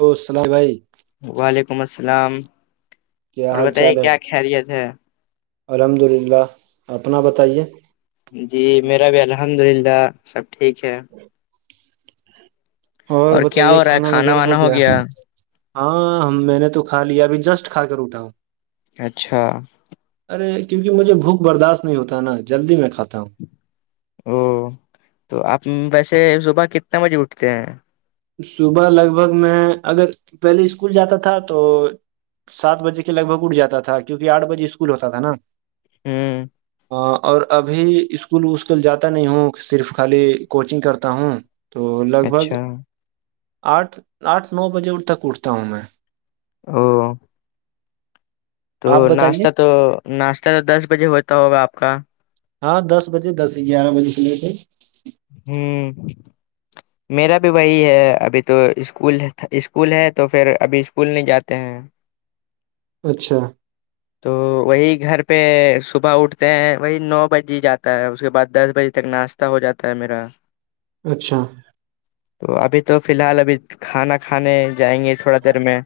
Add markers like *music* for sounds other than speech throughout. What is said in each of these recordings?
اور سناؤ بھائی وعلیکم السلام کیا اور حال بتائیے چال ہے کیا خیریت ہے الحمد للہ اپنا بتائیے جی میرا بھی الحمد للہ سب ٹھیک ہے اور کیا ہو رہا ہے کھانا وانا ہو گیا ہاں میں نے تو کھا لیا ابھی جسٹ کھا کر اٹا ہوں اچھا ارے کیونکہ مجھے بھوک برداشت ہو ہے نا جلدی میں کھاتا ہوں او تو آپ ویسے صبح کتنا بجے اٹھتے ہیں صبح لگ بھگ میں اگر پہلے اسکول جاتا تھا تو سات بجے کے لگ بگ اٹھ جاتا تھا کیکہ آٹھ بجے اسکول ہوتا تھا نا ہوں اور ابھی اسکول وسکول جاتا نہیں ہوں صرف خالی کوچنگ کرتا ہوں تو لگ بھگ اچھا آٹھ آٹھ نو بجے تک اٹھتا ہوں میں ہوں تو آپ بتائیے ناشہ تو ناشتہ تو دس بجے ہوتا ہوگا آپ کا ہاں دس بجے دس گیارہ بجے کھلے تھے ہوں میرا بھی وہی ہے ابھی تو اسکول اسکول ہے تو پھر ابھی اسکول نہیں جاتے ہیں اچھا تو وہی گھر پہ صبح اٹھتے ہیں وہی نو بج ہی جاتا ہے اس کے بعد دس بجے تک ناشتہ ہو جاتا ہے میرا اچھا تو ابھی تو فی الحال ابھی کھانا کھانے جائیں گے تھوڑا دیر میں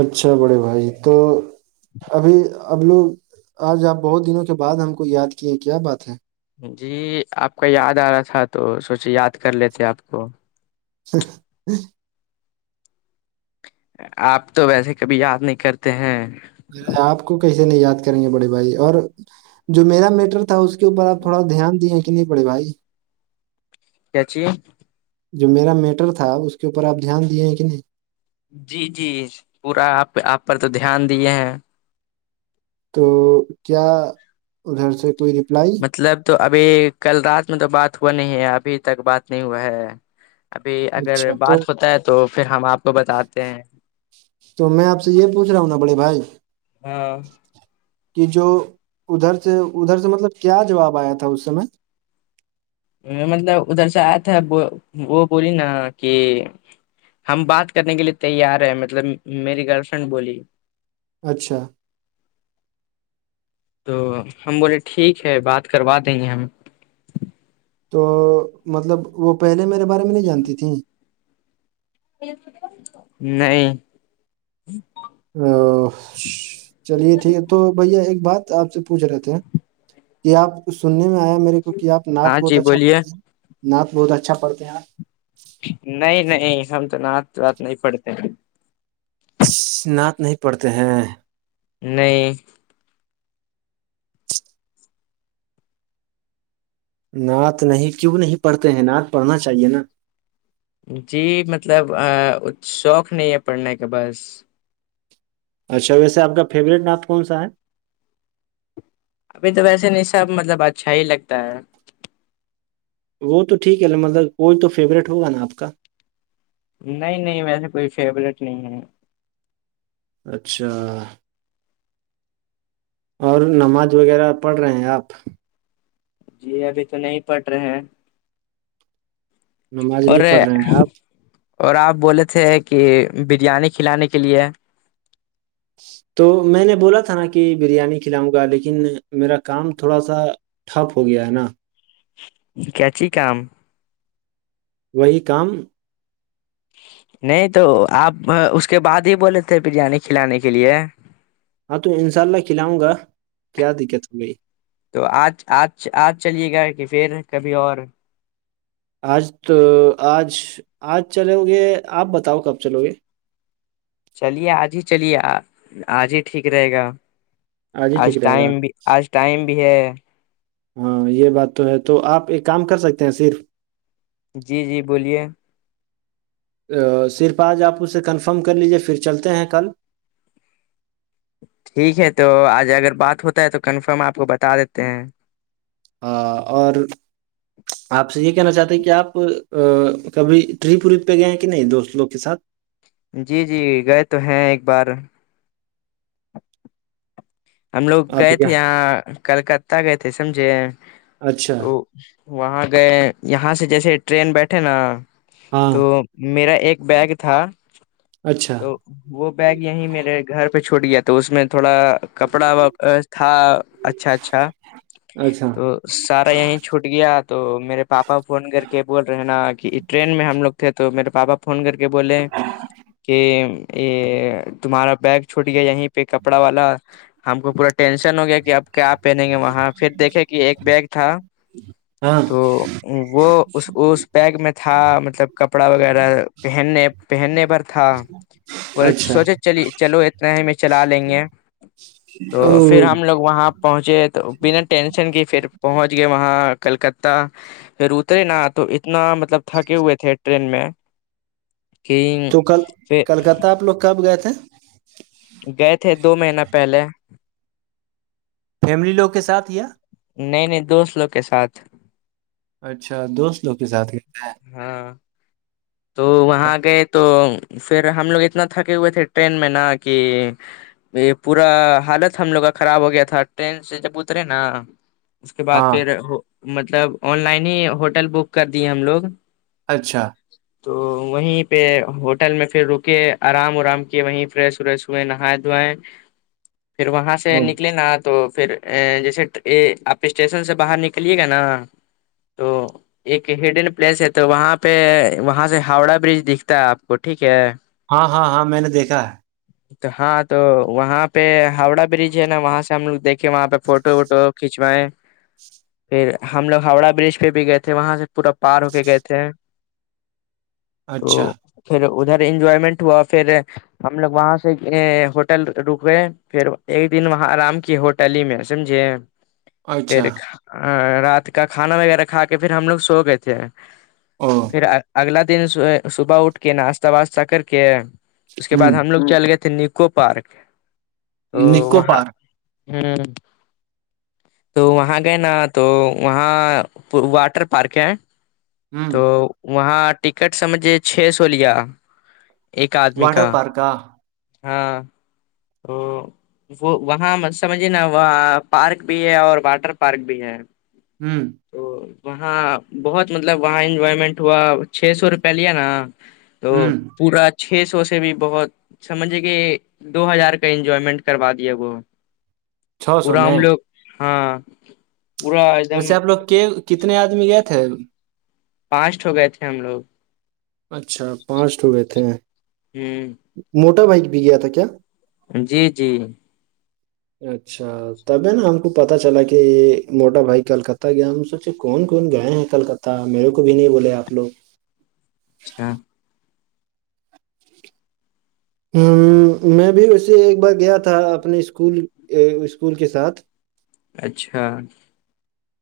اچھا بڑے بھائی تو ابھی اب لوگ آج آپ بہت دنوں کے بعد ہم کو یاد کیے کیا بات ہے جی آپ کا یاد آ رہا تھا تو سوچے یاد کر لیتے آپ کو *inaudible* آپ تو ویسے کبھی یاد نہیں کرتے ہیں آپ کو کیے نہیں یاد کریں گے بڑے بھائی اور جو میرا میٹر تھا اس کے اوپر آپ تھوڑا دھیان دیے کہ نہیں پڑے بھائی کیاچ جو میرا میٹر تھا اس کے اوپر آپ دھیان دیے ہیں کہ نہیں جی جی پورا آپ آپ پر تو دھیان دیے ہیں تو کیا ادھر سے کوئی ریپلائی مطلب تو ابھی کل رات میں تو بات ہوا نہیں ہے ابھی تک بات نہیں ہوا ہے ابھی اچھا اگر تو بات ہوتا ہے تو پھر ہم آپ کو بتاتے ہیں تو میں آ سے یہ پوھ رہا ہوں نا بڑے بھائی ہاں کہ جو ادھر سے ادھر سے مطلب کیا جواب آیا تھا اس سمے مطلب ادھر سے آیا تھا وہ بولی نا کہ ہم بات کرنے کے لیے تیار ہیں مطلب میری گرل فرینڈ بولی اچھا *unintelligible* تو ہم بولے ٹھیک ہے بات کروا دیں گے ہم تو مطلب وہ پہلے میرے بارے میں نہیں جانتی تھیں نہیں ا چلیے ٹھیک ہے تو بھیا ایک بات آپ سے پوچھ رہے تھ ہیں یہ آپ سننے میں آیا میرے کو کہ آ نت ہاں بہت جی اچھا بولیے پڑتے ہیں نعت بہت اچھا پڑھ ہیں آپ نہیں نہیں ہم تو نعت وات نہیں پڑتے اناعت نہیں پڑتے ہیں نہیں نعت نہیں کیوں نہیں پڑھتے ہیں نعت پڑھنا چاہیے نا جی مطلب شوق نہیں ہے پڑھنے کا بس اچھا ویسےپ کا فیوریٹ ناپ کون سا ہے ابھی تو ویسے نہیں سب مطلب اچھا ہی لگتا ہے وہ تو ٹھیک ہے مطلب کوئی تو فیوریٹ ہوگا نا آپ کا نہیں نہیں ویسے کوئی فیوریٹ نہیں ہے اچھا اور نماز وغیرہ پڑھ رہے ہیں آپ جی ابھی تو نہیں پڑ رہے ہیں نماز اور نہیں پڑھ رہے ہیں آپ اور آپ بولے تھے کہ بریانی کھلانے کے لیے تو میں نے بولا تھا نا کہ بریانی کھلاؤں گا لیکن میرا کام تھوڑا سا ٹھپ ہو گیا ہے نا کیاچی کام وہی کام نہیں تو آپ اس کے بعد ہی بولے تھے بریانی کھلانے کے لیے ہاں تو ان شاء اللہ کھلاؤں گا کیا دقت ہو گئی تو آج آج آج چلیے گا کہ پھر کبھی اور آج تو آج آج چلو گے آپ بتاؤ کب چلو گے چلیے آج ہی چلیے آج ہی ٹھیک رہے گا ہی آج ٹھیک رہے ٹائم گا بھی آج ٹائم بھی ہے ہاں یہ بات تو ہے تو آپ ایک کام کر سکتے ہیں صرف جی جی بولیے صرف آج آپ اسے کنفرم کر لیجیے پھر چلتے ہیں کل ٹھیک ہے تو آج اگر بات ہوتا ہے تو کنفرم آپ کو بتا دیتے ہیں ہ اور *inaudible* آپ سے یہ کہنا چاہتے ہیں کہ آپ کبھی ٹرپ ورپ پہ گئے کہ نہیں دوست لوگ کے ساتھ جی جی گئے تو ہیں ایک بار ہم لوگ آپ گئے کیا تھے یہاں کلکتہ گئے تھے سمجھے اچھا تو وہاں گئے یہاں سے جیسے ٹرین بیٹھے نا ہاں تو میرا ایک بیگ تھا اچھا تو وہ بیگ یہیں میرے گھر پہ چھوٹ گیا تو اس میں تھوڑا کپڑا تھا اچھا اچھا اچھا تو سارا یہیں چھوٹ گیا تو میرے پاپا فون کر کے بول رہے ہیں نا کہ ٹرین میں ہم لگ تھے تو میرے پاپا فون کر کے بولے کہ یہ تمہارا بیگ چھوٹ گیا یہیں پہ پہ کپڑا والا ہم کو پورا ٹینشن ہو گیا کہ اب کیا پہنیں گے وہاں پھر دیکھے کہ ایک بیگ تھا ہاں تو وہ اس اس بیگ میں تھا مطلب کپڑا وغیرہ پہننے پہننے پر تھا بولے اچھا سوچے چلی چلو اتنا ہی میں چلا لیں گے او تو پھر ہم لوگ وہاں پہنچے تو بنا ٹینشن کے پھر پہنچ گئے وہاں کلکتہ پھر اترے نا تو اتنا مطلب تھکے ہوئے تھے ٹرین میں کہ تو کل چ کلکتہ آپ لوگ کب گئے تھے گئے تھے دو مہینہ پہلے فیملی لوگ کے ساتھ یا نہیں نہیں دوست لوگ کے ساتھ اچھا دوست لوگ کے ساتھ گتے ہیں ہاں تو وہاں گئے تو پھر ہم لوگ اتنا تھکے ہوئے تھے ٹرین میں نا کہ یہ پورا حالت ہم لوگ کا خراب ہو گیا تھا ٹرین سے جب اترے نا اس کے بعد ہاں پھر مطلب آن لائن ہی ہوٹل بک کر دیے ہم لوگ اچھا تو وہیں پہ ہوٹل میں پھر رکے آرام ارام کیے وہیں فریش وریش ہوئے نہائے دھوائے پھر وہاں سے او نکلے نا تو پھر ا جیسے آپ اسٹیشن سے باہر نکلیے گا نا تو ایک ہڈن پلیس ہے تو وہاں پہ وہاں سے ہاوڑا برج دکھتا ہے آپ کو ٹھیک ہے ہاں ہاں ہاں میں نے دیکھا ہے *inaudible* تو ہاں تو وہاں پہ ہاوڑا برج ہے نا وہاں سے ہم لوگ دیکھے وہاں پہ فوٹو ووٹو کھینچوائے پھر ہم لوگ ہاوڑا برج پہ بھی گئے تھے وہاں سے پورا پار ہو کے گئے تھے اچھا تو پھر ادھر انجوائمنٹ ہوا پھر ہم لوگ وہاں سے ہوٹل رکئے پھر ایک دن وہاں آرام کیے ہوٹل ہی میں سمجے اچھا پھر رات کا کھانا وغیرہ کھا کے پھر ہم لوگ سو گئے تھے او پھر اگلا دن صبح اٹ کے ناشتہ واسہ کر کے اس کے بعد ہوں ہم لوگ چل گئے تھے نکو پارک تو نکو وہاں پارک ہوں تو وہاں گئے نا تو وہاں واٹر پارک ہے ہوں تو وہاں ٹکٹ سجھے چھ سو لیا ایک آدمی کا واٹر پارک ہاں تو وہ وہاں سمجھیے نا وہ پارک بھی ہے اور واٹر پارک بھی ہے ہوں تو وہاں بہت مطلب وہاں انجوائمنٹ ہوا چھ سو روپیہ لیا نا تو ہوں پورا چھ سو سے بھی بہت سمجھے کہ دو ہزار کا انجوائمنٹ کروا دیا وہ چھ سو پورا ہم میں لوگ ہاں پورا ایک دم ویسے آپ لوگ کے کتنے آدمی گئے تھے پانچٹ ہو گئے تھے ہم لوگ اچھا پانچ ہو گئے تھے ہ موٹا بائک بھی گیا تھا کیا جی جی اچھا تب ہے نا ہم کو پتا چلا کہ موٹا بھائی کلکتہ گیا ہم سے مھ کون کون گئے ہیں کلکتہ میرے کو بھی نہیں بولے آ لوگ اچھا ہ میں بھی ویے ایک بار گیا تھا اپنے اسکول اسکول کے ساتھ اچھا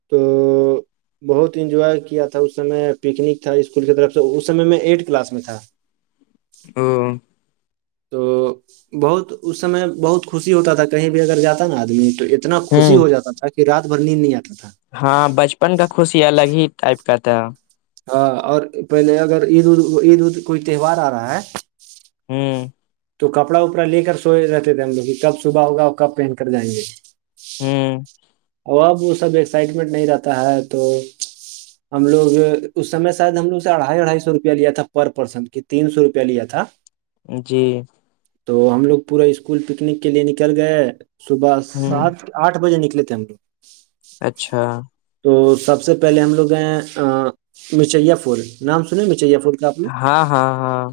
تو بہت انجوائے کیا تھا اسمے پکنک تھا اسکول کی طرف سے اس سمے میں ایٹھ کلاس میں تھا او تو بہت اس سمے بہت خوشی ہوتا تھا کہیں بھی اگر جاتا نا آدمی تو اتنا خوشی ہوں ہو جاتا تھا کہ رات بھر نیند نہیں آتا تھا ہاں بچپن کا خوش ہی الگ ہی ٹائپ کا تھا ہاں اور پہلے اگر عید عید ا کوئی تہوار آ رہا ہے ہوں تو کپڑا وپڑا لے کر سوئے رہتے تھے ہم لوگ کب صبح ہوگا اور کب پہن کر جائیں گے ہوں اب اب وہ سب ایکسائٹمنٹ نہیں رہتا ہے تو ہم لوگ اس سمے شاید ہم لوگ سے اھائی اڑھائی سو روپیہ لیا تھا پر پرسن تین سو روپیہ لیا تھا جی تو ہم لوگ پورا اسکول پکنک کے لیے نکل گئے صبح ہوں سات آٹھ بجے نکلے تھے ہم لوگ اچھا تو سب سے پہلے ہم لوگ ہیں مچیا پل نام سنے مچیا پول جپلو ہاں ہاں ہاں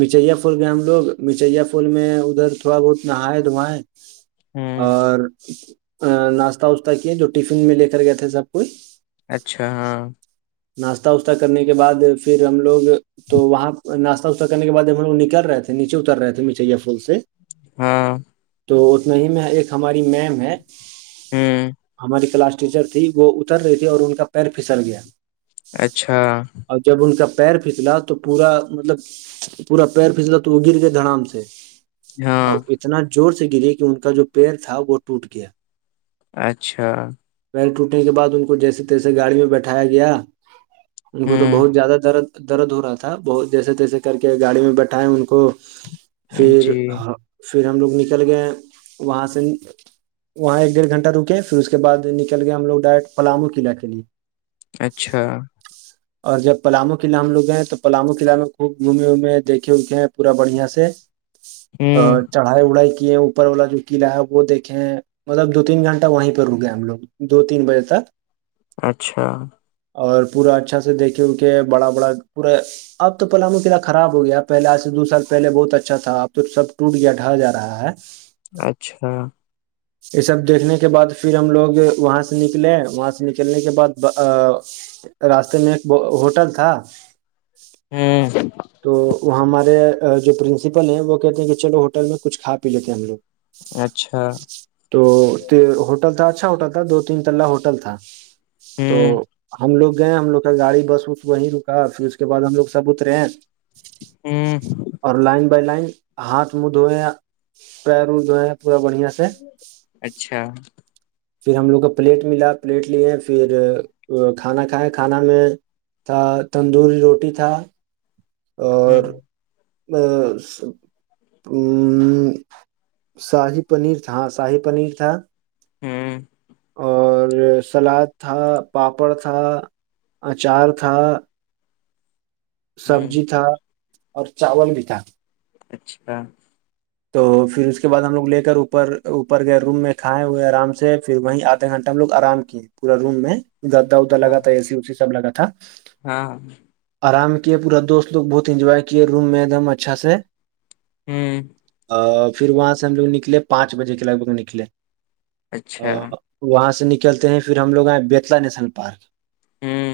مچیا پھول گئے ہم لوگ مچھیا پھول میں ادھر تھوڑا بہت نہائے دھوائے ہوں اور ناشتہ وشہ کی ہے جو ٹفن میں لے کر گئے تھے سب کچھ اچھا ہاں ناشہ وسہ کرنے کے بعد پھر ہم لوگ تو وہاں ناس س کرنے بعد ہم وہ نکلے تھے نیچے اترے تھے میچھیا پھول سے ہاں تو اتنا ہی میں ایک ہماری میم ہے ہوں ہماری کلاس ٹیچر تھی وہ اتر رہی تھی اور ان کا پیر پھسل گیا اچھا اور جب ان کا پیر پھیسلا تو پورا مطلب پورا پیر پھسلا تو وہ گر گئے دھڑام سے اور ہاں اتنا زور سے گری کہ ان کا جو پیر تھا وہ ٹوٹ گیا اچھا پیر ٹوٹنے کے بعد ان کو جیسے تیسے گاڑی میں بیٹھایا گیا *inaudible* ان کو تو بہت ہوں زیادہ درد درد ہو رہا تھا بہت جیسے تیسے کر کے گاڑی میں بیٹھائے ان کو *inaudible* پھر جی پھر ہم لوگ نکل گئے وہاں سے وہاں ایک ڈیڑ گھنٹ رکے پھر اس کے بع نکل گیا ہم لوگ ڈائریکٹ پلامو قلع کے لیے اچھا اور جب پلامو قلعہ ہم لوگ گئے تو پلامو قلعہ میں خوب گھومے وومے دیکھے اکھے ہیں پورا بڑھیا سے ا ہوں چڑھائی وڑھائی کیے اوپر والا جو قلعہ ہے وہ دیکھے ہیں مطلب دو تین گھنٹہ وہیں پہ رکےئے ہم لوگ دو تین بجے تک اچھا اور پورا اچھا سے دیکھے ان کے بڑا بڑا پورا اب تو پلامو قع خراب ہو گیا پہل آج سے دو سال پہلے بہت اچھا تھا اب تو سب ٹوٹ گیا ڈھا جا رہا ہے *inaudible* اچھا یہ سب دیکھنے کے بعد پھر ہم لوگ وہاں سے نکلے وہاں سے نکلنے کے بعد راستے میں ایک ہوٹل تھا ہوں تو وہاں ہمارے جو پرنسپل ہیں وہ کہتے ہیں کہ چلو ہوٹل میں کچھ کھا پی لیتے ہیں ہم لوگ اچھا تو ہوٹل تھا اچھا ہوٹل تھا دو تین تلا ہوٹل تھا تو ہوں ہم لوگ گئے ہم لوگ کا گاڑی بس ا وہیں رکا پھر اس کے بعد ہم لوگ سب اترے ہیں ہوں اور لائن بائی لائن ہاتھ منہ دھوئے پیر دھوئے ہیں پورا بڑھیا سے اچھا پھر ہم لوگ کو پلیٹ ملا پلیٹ لیے پھر کھانا کھائے کھانا میں تھا تندوری روٹی تھا اور ہوں *inaudible* شاہیب پنیر تھا ہاں شاہیب پنیر تھا ہوں اور سلاد تھا پاپڑ تھا اچار تھا ہوں سبزی تھا اور چاول بھی تھا اچھا تو پھر اس کے بعد ہم لوگ لے کر اوپر اوپر گئے بڈروم میں کھائے ہوئے آرام سے پھر وہیں آدھے گھنٹہ ہم لوگ آرام پورا روم میں گدا ادا لگا تھا اے سی ا س سب لگا تھا ہاں ہاں آرام کیے پورا دوست لوگ بہت انجوائے کیے روم میں ایک دم اچھا سے ہوں پھر وہاں سے ہم لوگ نکلے پانچ بجے کے لگ بھگ نکلے اچھا وہاں سے نکلتے ہیں پھر ہم لوگ آئے بیتلا نیشنل پارک ہوں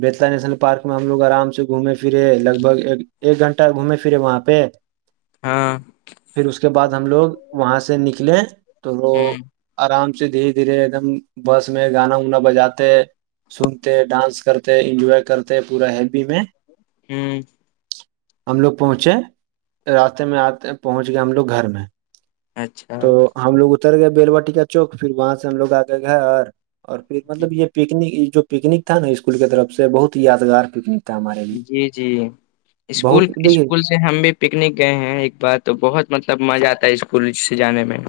بیت نیشنل پارک میں ہم لوگ آرام سے گھومے پھرے لگ بھگ ایک ایک گھنٹہ گھومے پھرے وہاں پہ ہاں پھر اس کے بعد ہم لوگ وہاں سے نکلے تو وہ ہوں آرام سے دھیرے دھیرے ایک دم بس میں گانا وانا بجاتے سنتے ڈانس کرتے انجوائے کرتے پورا ہی میں ہوں ہم لوگ پہنچے راستے میں آتے پہنچ گیا ہم لوگ گھر میں اچھا تو ہم لوگ اتر گئے بیلواٹی کا چوک پھر وہاں سے ہم لوگ آ کے گھر اور پھر مطلب یہ پکنک جو پکنک تھا نا اسکول کے طرف سے بہت یادگار پکنک تھا ہمارے لیے جی جی اسکول بہت دیکھیے اسکول سے ہم بھی پکنک گئے ہیں ایک بار تو بہت مطلب مزہ آتا ہے اسکول سے جانے میں